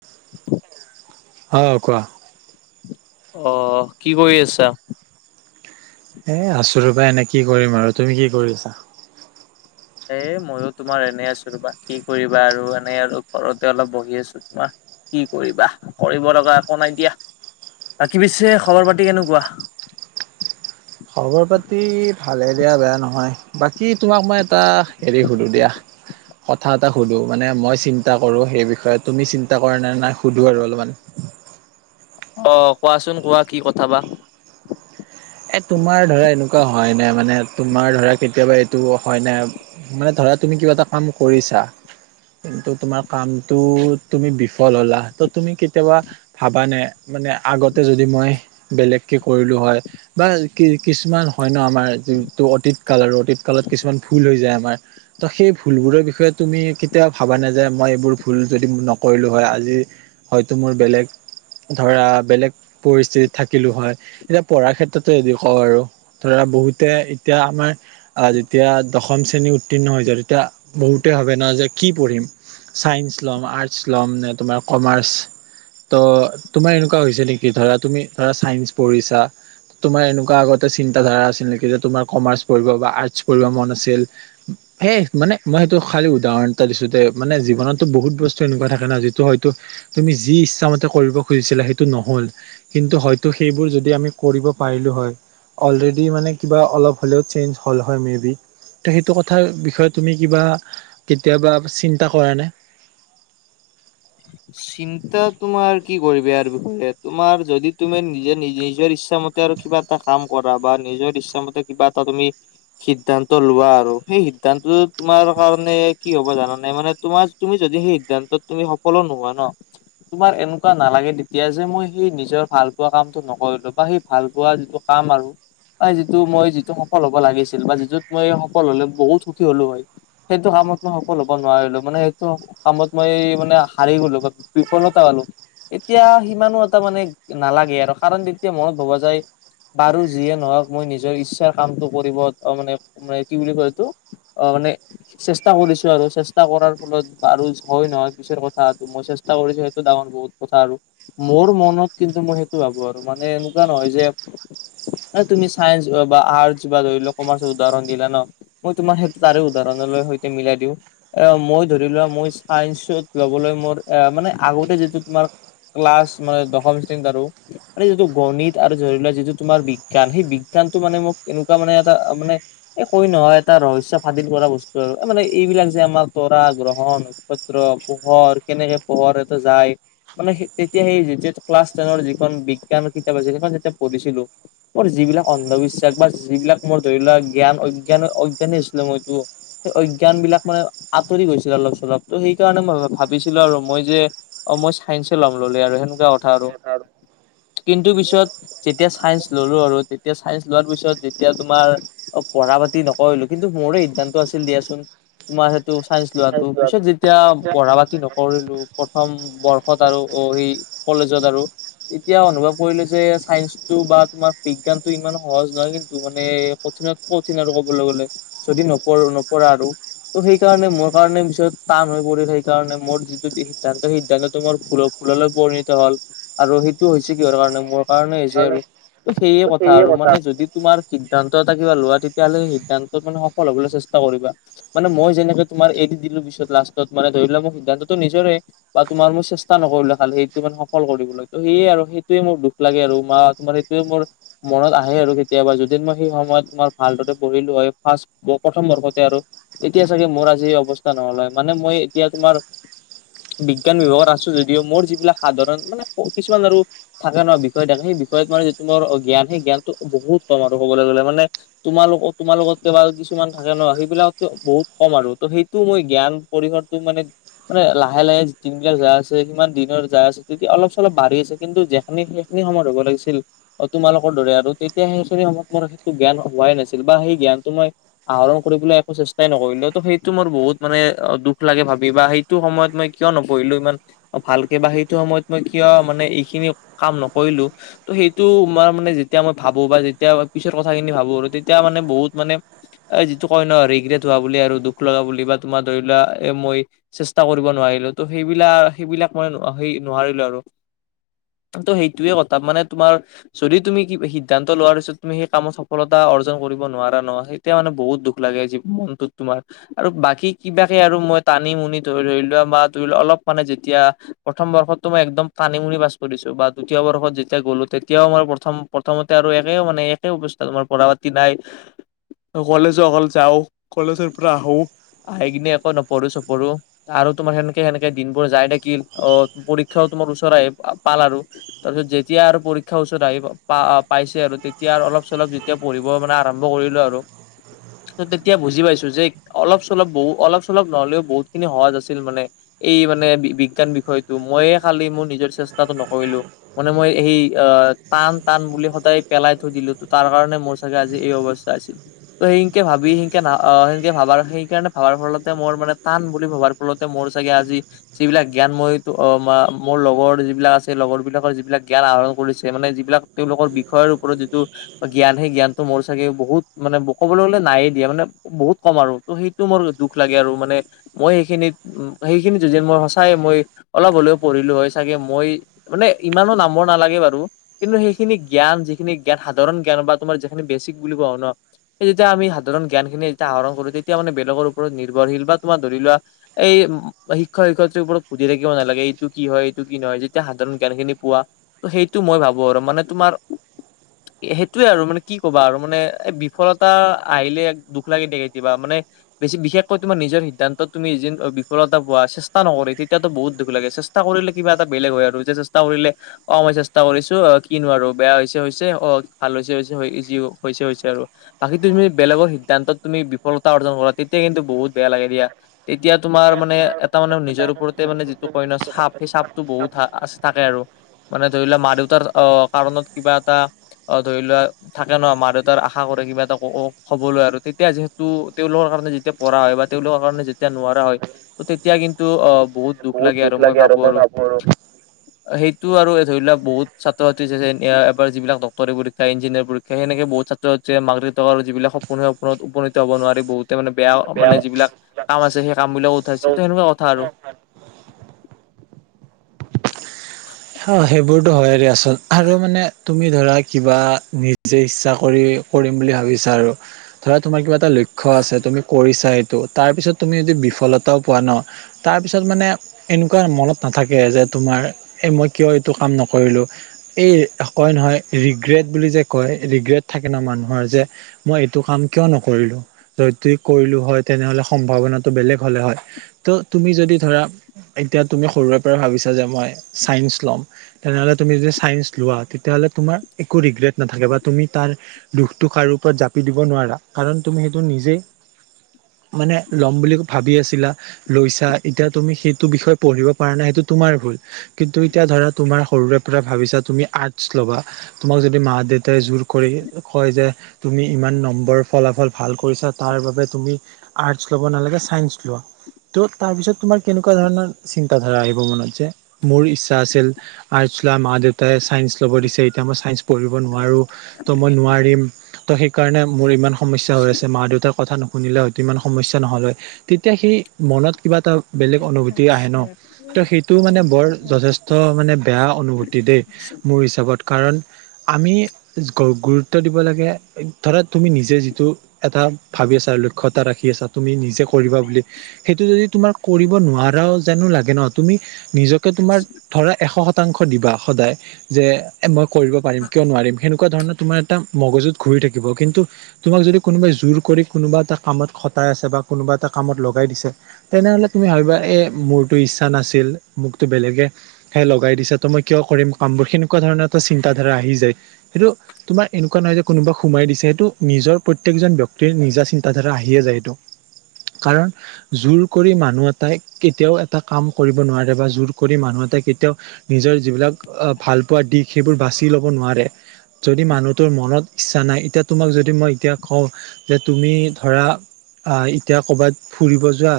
[unintelligible] অঁ কোৱা অ কি কৰি আছা এ আছো ৰবা এনে কি কৰিম আৰু তুমি কি কৰি আছা এ মইও তোমাৰ এনেই আছো ৰবা কি কৰিবা আৰু এনে আৰু ঘৰতে অলপ বহি আছো তোমাৰ কি কৰিবাহ কৰিব লগা একো নাই দিয়া বাকী পিছে খবৰ পাতি কেনুকুৱাহ খবৰ পাতি ভালে দিয়া বেয়া নহয় বাকী তোমাক মই এটা এৰি সুধোঁ দিয়াহ কথা এটা সুধো মানে মই চিন্তা কৰো সেই বিষয়ে তুমি চিন্তা কৰা নে নাই সুধো আৰু অলমান অ কোৱাচোন কোৱা কি কথা বা এই তোমাৰ ধৰা এনেকুৱা হয় নাই মানে তোমাৰ ধৰা কেতিয়াবা এইটো হয় নাই মানে ধৰা তুমি কিবা এটা কাম কৰিছা কিন্তু তোমাৰ কামটো তুমি বিফল হ'লা ত' তুমি কেতিয়াবা ভাবা নে মানে আগতে যদি মই বেলেগকে কৰিলো হয় বা কি কিছুমান হয় ন আমাৰ যিটো অতীত কাল আৰু অতীতকালত কিছুমান ভুল হৈ যায় আমাৰ ত' সেই ভুলবোৰৰ বিষয়ে তুমি কেতিয়া ভাবা নে যে মই এইবোৰ ভুল যদি নকৰিলো হয় আজি হয়তো মোৰ বেলেগ ধৰা বেলেগ পৰিস্থিতিত থাকিলো হয় এতিয়া পঢ়াৰ ক্ষেত্ৰত তে হেৰি খৰ আৰু ধৰা বহুতে এতিয়া আমাৰ আহ যেতিয়া দশম শ্ৰেণী উত্তীৰ্ণ হৈছে তেতিয়া বহুতে ভাবে ন যে কি পঢ়িম চাইন্স ল'ম আৰ্টচ ল'ম নে তোমাৰ কমাৰ্চ ত তোমাৰ এনেকুৱা হৈছে নেকি ধৰা তুমি ধৰা ছাইন্স পঢ়িছা তোমাৰ এনেকুৱা আগতে চিন্তা ধাৰা আছিল নেকি যে তোমাৰ কমাৰ্চ বা আৰ্টচ পঢ়িব মন আছিল এহ মানে মই সেইটো খালী উদাহৰণ এটা দিছো দে মানে জীৱনতো বহুত বস্তু এনেকুৱা থাকে ন যিটো হয়টো তুমি যি ইচ্ছামতে কৰিব খুজিছিলা সেইটো নহল কিন্তু হয়তো সেইবোৰ যদি আমি কৰিব পাৰিলো হয় অলৰেডি মানে কিবা অলপ হলেও চেনজ হল হয় মে বি ত সেইটো কথাৰ বিষয়ে তুমি কিবা কেতিয়াবা চিন্তা কৰা নে চিন্তা তোমাৰ কি কৰিবি আৰু বিয়ে তোমাৰ যদি তুমি নিজে নি নিজৰ ইচ্ছা মতে আৰু কিবা এটা কাম কৰা বা নিজৰ ইচ্ছামতে কিবা এটা তুমি সিদ্ধান্ত লোৱা, আৰু সেই সিদ্ধান্তটো তোমাৰ কাৰণে কি হ'ব, জানা নে মানে তোমাৰ তুমি যদি সেই সিদ্ধান্তত তুমি সফলো নোহোৱা ন তোমাৰ এনেকুৱা নালাগে তেতিয়া যে মই সেই নিজৰ ভাল পোৱা কামটো নকৰিলো বা সেই ভাল পোৱা যিটো কাম আৰু। আই যিটো, মই যিটো সফল হ'ব লাগিছিল, বা যিটোত মই সফল হলে বহুত সুখী হ'লো হয়। সেইটো কামত মই সফল হব নোৱাৰিলো, মানে সেইটো কামত মই মানে আখ হাৰি গলো বা বিফলতা আনো এতিয়া সিমানো এটা মানে নালাগে। আৰু কাৰণ, তেতিয়া মই ভবা যায় বাৰু যিয়ে নহওক মই নিজৰ ইচ্ছাৰ কামটো কৰিব অ মানে মানে কি বুলি কয়, এইটো অ মানে চেষ্টা কৰিছো আৰু চেষ্টা কৰাৰ ফলত আৰুচ হয় নহয় পিছৰ কথ থা মই চেষ্টা কৰিছো সেইটো ডাঙৰ বহুত কথা আৰু মোৰ মনত কিন্তু মই সেইটো ভাবো আৰু মানে এনেকুৱা নহয় যে মানে তুমি চাইন্ঞ্চ আ বা আৰ্টচ বা ধৰি লোৱা কমাৰ্চৰ উদাহৰণ দিলা ন মই তোমাৰ সেইটো তাৰে উদাহৰণলৈ সৈতে মিলাই দিওঁ, এ, মই, ধৰি লোৱা মই চাইচুট ল'বলৈ মোৰ এ মানে আগতে যিটো তোমাৰ ক্লাছ, মানে দশম শ্ৰেণীত, আৰু মানে, যিটো গণিত আৰু জৰিলোৱা যিটো তোমাৰ, বিজ্ঞান সেই বিজ্ঞানটো মানে মোক এনেকুৱা মানে এটা মানে এ কৈ নহয় এটা ৰহস্য ফাদিল কৰা বস্তু আৰু এ মানে এইবিলাক যে আমাৰ তৰা গ্ৰহন নক্ষত্ৰ, পোহৰ, কেনেকে পোহৰ এটা যায় মানে সেই তেতিয়া সেই যেতিয়া ক্লাছ টেনৰ যিখন বিজ্ঞানৰ কিতাপ আছিল, সেইখন যেতিয়া পঢ়িছিলো। মোৰ যিবিলাক অন্ধবিশ্বাস বা যিবিলাক মোৰ ধৰি লোৱা জ্ঞান অজ্ঞান অজ্ঞানী আছিলোঁ মইটো সেই অজ্ঞান বিলাক মানে আঁতৰি গৈছিল অলপ - চলপ ত' সেইকাৰণে মই ভাবোঁ ভাবিছিলো আৰু মই যে অ মই চাইন্সে লম ল'লে আৰু সেনেকুৱা কথা আৰু নে? কিন্তু পিছত যেতিয়া চাইন্স ল'লো আৰু তেতিয়া চাইন্স লোৱাৰ পিছত যেতিয়া তোমাৰ অ পঢ়া-পাতি নকৰিলোঁ। কিন্তু মোৰে সিদ্ধান্ত আছিল দিয়াচোন। তোমাৰ সেইটো চাইন্স লোৱাটো পিছত যেতিয়া পঢ়া পাতি নকৰিলোঁ, প্ৰথম বৰ্ষত আৰু অ সেই কলেজত আৰু তেতিয়া অনুভৱ কৰিলোঁ যে চাইন্সটো বা তোমাৰ বিজ্ঞানটো ইমান সহজ নহয় কিন্তু মানে কঠিনত কঠিন আৰু ক'বলে গ'লে। যদি নপঢ়ো নপঢ়া আৰু ত' সেইকাৰণে মোৰ কাৰণে পিছত টান হৈ পৰিল সেই সেইকাৰণে মোৰ যিটো সিদ্ধান্ত সিদ্ধান্তটো মোৰ ভুল ভুললৈ পৰিণত হ'ল। আৰু সেইটো হৈছে কিহৰ কাৰণে মোৰ কাৰণে হৈছে আৰু ত' সেয়ে কথা আৰু মানে যদি তোমাৰ সিদ্ধান্ত এটা কিবা লোৱা তেতিয়াহ'লে সেই সিদ্ধান্তত মানে সফল হ'বলৈ চেষ্টা কৰিবা। মানে মই যেনেকে তোমাৰ এৰি দিলোঁ পিছত লাষ্টত মানে ধৰি লোৱা মোৰ সিদ্ধান্তটো নিজৰে বা তোমাৰ মই চেষ্টা নকৰিলোঁ খালি সেইটো মানে সফল কৰিবলৈ। ত' সেয়ে আৰু সেইটোৱে মোৰ দুখ লাগে আৰু মা তোমাৰ সেইটোৱে মোৰ মনত আহে আৰু কেতিয়াবা যদি মই সেই সময়ত তোমাৰ ভালদৰে পঢ়িলোঁ হয় ফাৰ্ষ্ট প প্ৰথম বৰ্ষতে আৰু তেতিয়া চাগে মোৰ আজি এই অৱস্থা নহ'ল হয়। মানে মই এতিয়া তোমাৰ বিজ্ঞান বিভাগত আছোঁ যদিও মোৰ যিবিলাক সাধাৰণ মানে কিছুমান আৰু থাকে নহয় বিষয় থাকে, সেই বিষয়ত মানে যিটো মোৰ জ্ঞান সেই জ্ঞানটো বহুত কম আৰু ক'বলে গ'লে মানে তোমালোক তোমাৰ লগতকে বা কিছুমান থাকে ন' সেইবিলাকতকে বহুত কম আৰু ত' সেইটো মই জ্ঞান পৰিসৰ টো মানে মানে লাহে লাহে যি দিন বিলাক যায় আছে সিমান দিনৰ যায় আছে তেতিয়া অলপ - চলপ বাঢ়ি গৈছে কিন্তু আমি সেইখিনি সময়ত ৰ'ব লাগিছিল। অ তোমালোকৰ দৰে আৰু তেতিয়া সেইখিনি সময়ত মোৰ সেইটো জ্ঞান হোৱাই নাছিল বা সেই জ্ঞানটো মই আহৰণ কৰিবলৈ একো চেষ্টাই নকৰিলোঁ। ত' সেইটো মোৰ বহুত মানে অ দুখ লাগে ভাবি বা সেইটো সময়ত মই কিয় নপঢ়িলোঁ ইমান অ ভালকে বা সেইটো সময়ত মই কিয় মানে এইখিনি কাম নকৰিলোঁ। ত' সেইটো তোমাৰ মানে যেতিয়া মই ভাবোঁ বা যেতিয়া মই পিছৰ কথাখিনি ভাবোঁ আৰু তেতিয়া মানে বহুত মানে এ যিটো কয় ন' ৰিগ্ৰেট হোৱা বুলি আৰু দুখ লগা বুলি বা তোমাৰ ধৰি লোৱা এ মই চেষ্টা কৰিব নোৱাৰিলোঁ। ত' সেইবিলাক সেইবিলাক মই অ সেই নোৱাৰিলোঁ আৰু। তহঁতৰ সেইটোৱে কথা মানে তোমাৰ যদি তুমি কি সিদ্ধান্ত লোৱাৰ পিছত তুমি সেই কামত সফলতা অৰ্জন কৰিব নোৱাৰা নহয় সেই তেতিয়া মানে বহুত দুখ লাগে যি মনটোত তোমাৰ আৰু বাকী কিবাকে আৰু মই টানি মুনি ধৰি ধৰি লোৱা বা ধৰি লোৱা অলপ মানে যেতিয়া প্ৰথম বৰ্ষতটো মই একদম টানি মুনি পাছ কৰিছোঁ বা দ্বিতীয় বৰ্ষত যেতিয়া গ'লো তেতিয়াও মই প্ৰথম প্ৰথমতে আৰু একে মানে একে অৱস্থা তোমাৰ পঢ়া পাতি নাই। আৰু কলেজো অকল যাওঁ কলেজৰ পৰা আহো আহি কিনে একো নপঢ়ো চপঢ়ো। আৰু তোমাৰ হেনেকে হেনেকে দিনবোৰ যাই থাকিল অ পৰীক্ষাও তোমাৰ ওচৰ আহি পাল আৰু। তাৰপিছত যেতিয়া আৰু পৰীক্ষাৰ ওচৰত আহি পা অ পাইছে আৰু তেতিয়া আৰু অলপ চলপ যে যেতিয়া পঢ়িব মানে আৰম্ভ কৰিলোঁ আৰু। ত' তেতিয়া বুজি পাইছোঁ যে অলপ চলপ বহু অলপ চলপ নহ'লেও বহুত খিনি সহজ আছিল মানে এই মানে বি বিজ্ঞান বিষয়টো ময়ে খালি মোৰ নিজৰ চেষ্টাটো নকৰিলোঁ। মানে মই সেই অ টান-টান বুলি সদায় পেলাই থৈ দিলো, ত তাৰ কাৰণে মোৰ চাগে আজি এই অৱস্থা আ ছিল ত' সেইনকে ভাবি, সেনকে না সেনকে ভাবাৰ, সেইকাৰণে ভাবাৰ ফলত। মোৰ মানে টান বুলি ভবাৰ ফলতে মোৰ চাগে আজি যিবিলাক জ্ঞান মই মোৰ লগৰ যিবিলাক আছে লগৰ বিলাকৰ যিবিলাক জ্ঞান আহৰণ কৰিছে মানে যিবিলাক তেওঁলোকৰ বিষয়ৰ ওপৰত যিটো জ্ঞান সেই জ্ঞানটো মোৰ থাকে বহুত মানে ক'বলৈ গ'লে নায়েই দিয়া মানে বহুত কম আৰু সেইটো মোৰ দুখ লাগে আৰু মানে মই সেইখিনিত সেইখিনিত জুদিন মই সঁচাই মই অলপ হলেও পঢ়িলো হয় চাগে মই মানে ইমানো নাম্বৰ নালাগে বাৰু কিন্তু সেইখিনি জ্ঞান যিখিনি জ্ঞান সাধাৰণ জ্ঞান বা তোমাৰ যিখিনি বেচিক বুলি কোৱা হয় ন সেই যেতিয়া আমি সাধাৰণ জ্ঞান খিনি যেতিয়া আহৰ কৰো তেতিয়া মানে বেলেগৰ ওপৰত নিৰ্ভশীল বা তোমাৰ ধৰি লোৱা এই শিক্ষক শিক্ষয়িত্ৰী ওপৰত সুধি থাকিব নালাগে এইটো কি হয় এইটো কি নহয় যেতিয়া সাধাৰণ জ্ঞানখিনি পোৱা ত সেইটো মই ভাবো আৰু মানে তোমাৰ সেইটোৱে আৰু মানে কি কবা আৰু মানে এই বিফলতা আহিলে এক দুখ লাগি দে কেতিয়াবা মানে বেছি বিশেষকৈ তোমাৰ নিজৰ সিদ্ধান্তত তুমি এদিন বিফলতাপোৱা চেষ্টা নকৰে তেতিয়াতো বহুত দুখ লাগে চে চেষ্টা কৰিলে কিবা এটা বেলেগ হয় আৰু এতিয়া চেষ্টা কৰিলে অ মই চেষ্টা কৰিছো অ কিনো আৰু বেয়া হৈছে হৈছে অ ভাল হৈছে হৈছে যি হৈছে হৈছে আৰু বাকী তুমি বেলেগৰ সিদ্ধান্ত তুমি বিফলতা অৰ্জন কৰা তেতিয়া কিন্তু বহুত বেয়া লাগে দিয়া তেতিয়া তোমাৰ মানে এটা মানে নিজৰ ওপৰতে মানে যিটো কইন চাপ সেই চাপটো বহুত আছ থাকে আৰু মানে ধৰি লোৱা মা দেউতাৰ অ কাৰণত কিবা এটা অ ধৰি লোৱা থাকে ন মা দেউতাৰ আশা কৰে কিবা এটা অ অ হ'বলৈ আৰু তেতিয়া যিহেতু তেওঁলোকৰ কাৰণে পঢ়া হয় বা তেওঁলোকৰ কাৰণে যেতিয়া নোৱাৰা হয় তেতিয়া কিন্তু অ বহুত বহুত দুখ লাগে আৰু মই ভাবো আৰু সেইটো আৰু ধৰি লোৱা বহুত ছাত্ৰ ছাত্ৰী আছে এবাৰ যিবিলাক ডাক্তৰী পৰীক্ষা ইঞ্জিনিয়াৰ পৰীক্ষা সেনেকে বহুত ছাত ছাত্ৰ ছাত্ৰীযে মাক দেউতাকে যিবিলাক সপোন আছে সপোনত উপনীত হব নোৱাৰে বহুতে মানে বেয়া অ মানে যিবিলাক কাম আছে সেই কাম বিলাক উঠাইছে সেনেকোৱা কথা আৰু অহ সেইবোৰটো হয়ে দিয়াচোন আৰু মানে তুমি ধৰা কিবা নিজে ইচ্ছা কৰি কৰিম বুলি ভাবিছা আৰু ধৰা তোমাৰ কিবা এটা লক্ষ্য আছে তুমি কৰিছা এটো তাৰপিছত তুমি যদি বিফলতাও পোৱা ন তাৰপিছত মানে এনেকুৱা মনত নাথাকে যে তোমাৰ এই মই কিয় এইটো কাম নকৰিলো এই কয় নহয় ৰিগ্ৰেট বুলি যে কয় ৰিগ্ৰেট থাকে ন মানুহৰ যে মই এইটো কাম কিয় নকৰিলো যদি কৰিলো হয় তেনেহলে সম্ভাৱনাটো বেলেগ হলে হয় ত' তুমি যদি ধৰা এতিয়া তুমি সৰুৰে পৰা ভাবিছা যে মই চাইন্স লম তেনেহলে তুমি যে চাইন্স লোৱা তেতিয়া হলে তোমাৰ একো ৰিগ্ৰেট নাথাকে বা তুমি তাৰ দুখটো কাৰো ওপৰত জাপি দিব নোৱাৰা কাৰণ তুমি সেইটো নিজেই মানে ল'ম বুলি ভাবি আছিলা লৈছা এতিয়া তুমি সেইটো বিষয়ে পঢ়িব পাৰা নাই সেইটো তোমাৰ ভুল কিন্তু এতিয়া ধৰা তুমাৰ সৰুৰে পৰা ভাবিছা তুমি আৰ্টছ ল'বা তোমাক যদি মা দেউতাই জোৰ কৰি কয় যে তুমি ইমান নম্বৰ ফলাফল ভাল কৰিছা তাৰ বাবে তুমি আৰ্টছ ল'ব নালাগে চাইন্স লোৱা ত' তাৰ পিছত তোমাৰ কেনেকুৱা ধৰণৰ চিন্তা ধাৰা আহিব মনত যে মোৰ ইচ্ ছা আছিল আৰ্টছ লোৱা মা দেউতাই চাইন্স ল'ব দিছে এতিয়া মই চাইন্স পঢ়িব নোৱাৰো ত' মই নোৱাৰিম ত সেইকাৰণে মোৰ ইমান সমস্যা হৈ আছে। মা দেউতাৰ কথা নুশুনিলে হয়তো ইমান সমস্যা নহল হয়। তেতিয়া সি মনত কিবা এটা বেলেগ অনুভূতি আহে ন। ত সেইটোও মানে বৰ যথেষ্ট। ত মানে বেয়া অনুভূতি দেই, মোৰ হিচাপত কাৰণ আমি গুৰুত্ব দিব লাগে। ধৰা তুমি নিজে যিটো এটা ভাবি আছা, লক্ষ্য এটা ৰাখি আছা, তুমি নিজে কৰিবা বুলি। সেইটো যদি তোমাৰ কৰিব নোৱাৰাও যেনো লাগে ন, তুমি নিজকে তোমাৰ ধৰা এশ শতাংশ দিবা সদায়। যে মই কৰিব পাৰিম, কিয় নোৱাৰিম। সেনেকুৱা ধৰণৰ তোমাৰ এটা মগজুত ঘূৰি থাকিব। কিন্তু তোমাক যদি কোনোবাই জোৰ কৰি কোনোবা এটা কামত খটাই আছে বা কোনোবা এটা কামত লগাই দিছে। তেনেহলে তুমি ভাবিবা, এ মোৰতো ইচ্ছা নাছিল, মোকতো বেলেগে সে লগাই দিছে ত মই কিয় কৰিম কাম বোৰ। সেনেকুৱা ধৰণৰ এটা চিন্তা ধাৰা আহি যায়। সেইটো তোমাৰ এনেকুৱা নহয় যে কোনোবা সোমাই দিছে। সেইটো নিজৰ প্ৰত্যেকজন ব্যক্তিৰ নিজা চিন্তাধাৰা আহিয়ে যায় সেইটো। কাৰণ জোৰ কৰি মানুহ এটাই কেতিয়াও এটা কাম কৰিব নোৱাৰে বা জোৰ কৰি মানুহ এটাই কে তেওঁ নিজৰ যিবিলাক ভাল পোৱা দিশ, সেইবোৰ বাচি ল'ব নোৱাৰে। যদি মানুহটোৰ মনত ইচ্ছা নাই। এতিয়া তোমাক যদি মই এতিয়া কওঁ? যে, তুমি ধৰা এতিয়া ক'ৰবাত ফুৰিব যোৱা।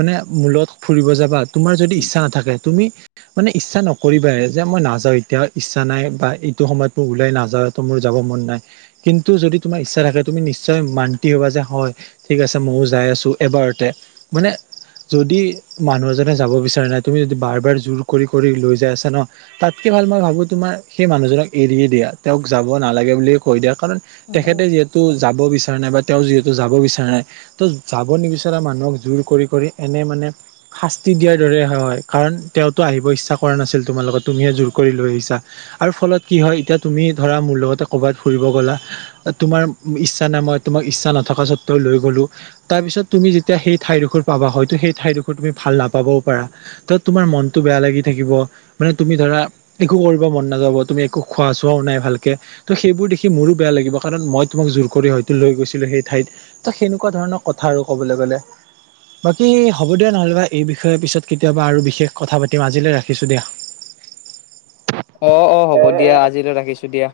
মানে মোৰ লগত ফুৰিব যাবা? তোমাৰ যদি ইচ্ছা নাথাকে, তুমি মানে ইচ্ছা নকৰিবাই, যে মই নাযাওঁ এতিয়া, ইচ্ছা নাই বা এইটো সময়ত মোৰ ওলাই নাযাও, এটো মোৰ যাব মন নাই। কিন্তু যদি তোমাৰ ইচ্ছা থাকে, তুমি নিশ্চয় মান্তি হবা যে হয়। ঠিক আছে ময়ো যাই আছো এবাৰতে, মানে যদি মানুহ এজনে যাব বিচৰা নাই। তুমি যদি বাৰ বাৰ জোৰ কৰি কৰি লৈ যাই আছা ন? তাতকে ভাল মই ভাবো তোমাৰ সেই মানুহজনক এৰিয়ে দিয়া। তেওঁক যাব নালাগে বুলিয়ে কৈ দিয়া। কাৰণ তেখেতে যিহেতু যাব বিচৰা নাই বা তেওঁ যিহেতু যাব বিচৰা নাই। ত' যাব নিবিচৰা মানুহক জোৰ কৰি কৰি এনে মানে শাস্তি দিয়াৰ দৰে হয় কাৰণ তেওঁ তো আহিব ইচ্ছা কৰা নাছিল তোমাৰ লগত। তুমিয়ে জোৰ কৰি লৈ আহিছা? আৰু ফলত কি হয়, এতিয়া তুমি ধৰা মোৰ লগতে ক'বাত ফুৰিব গ'লা? তোমাৰ ইচ্ছা নাই, মই তোমাক ইচ্ছা নথকা স্বত্তেও লৈ গলো। তাৰপিছত তুমি যেতিয়া সেই ঠাইডোখৰ পাবা। হয়তো সেই ঠাইডোখৰ তুমি ভাল নাপাবও পাৰা। তাত তোমাৰ মনটো বেয়া লাগি থাকিব। মানে তুমি ধৰা, একো কৰিব মন নাযাব। তুমি একো খোৱা চোৱাও নাই ভালকে। ত' সেইবোৰ দেখি মোৰো বেয়া লাগিব কাৰণ মই তোমাক জোৰ কৰি হয়তো লৈ গৈছিলো সেই ঠাইত। ত সেনেকুৱা ধৰণৰ কথা আৰু কবলে গলে। বাকী হ'ব দিয়া নহলে বা এই বিষয়ে পিছত কেতিয়াবা আৰু বিশেষ কথা পাতিম। আজিলৈ ৰাখিছো দিয়া। অ অ, হ'ব দিয়া, আজিলৈ ৰাখিছো দিয়া।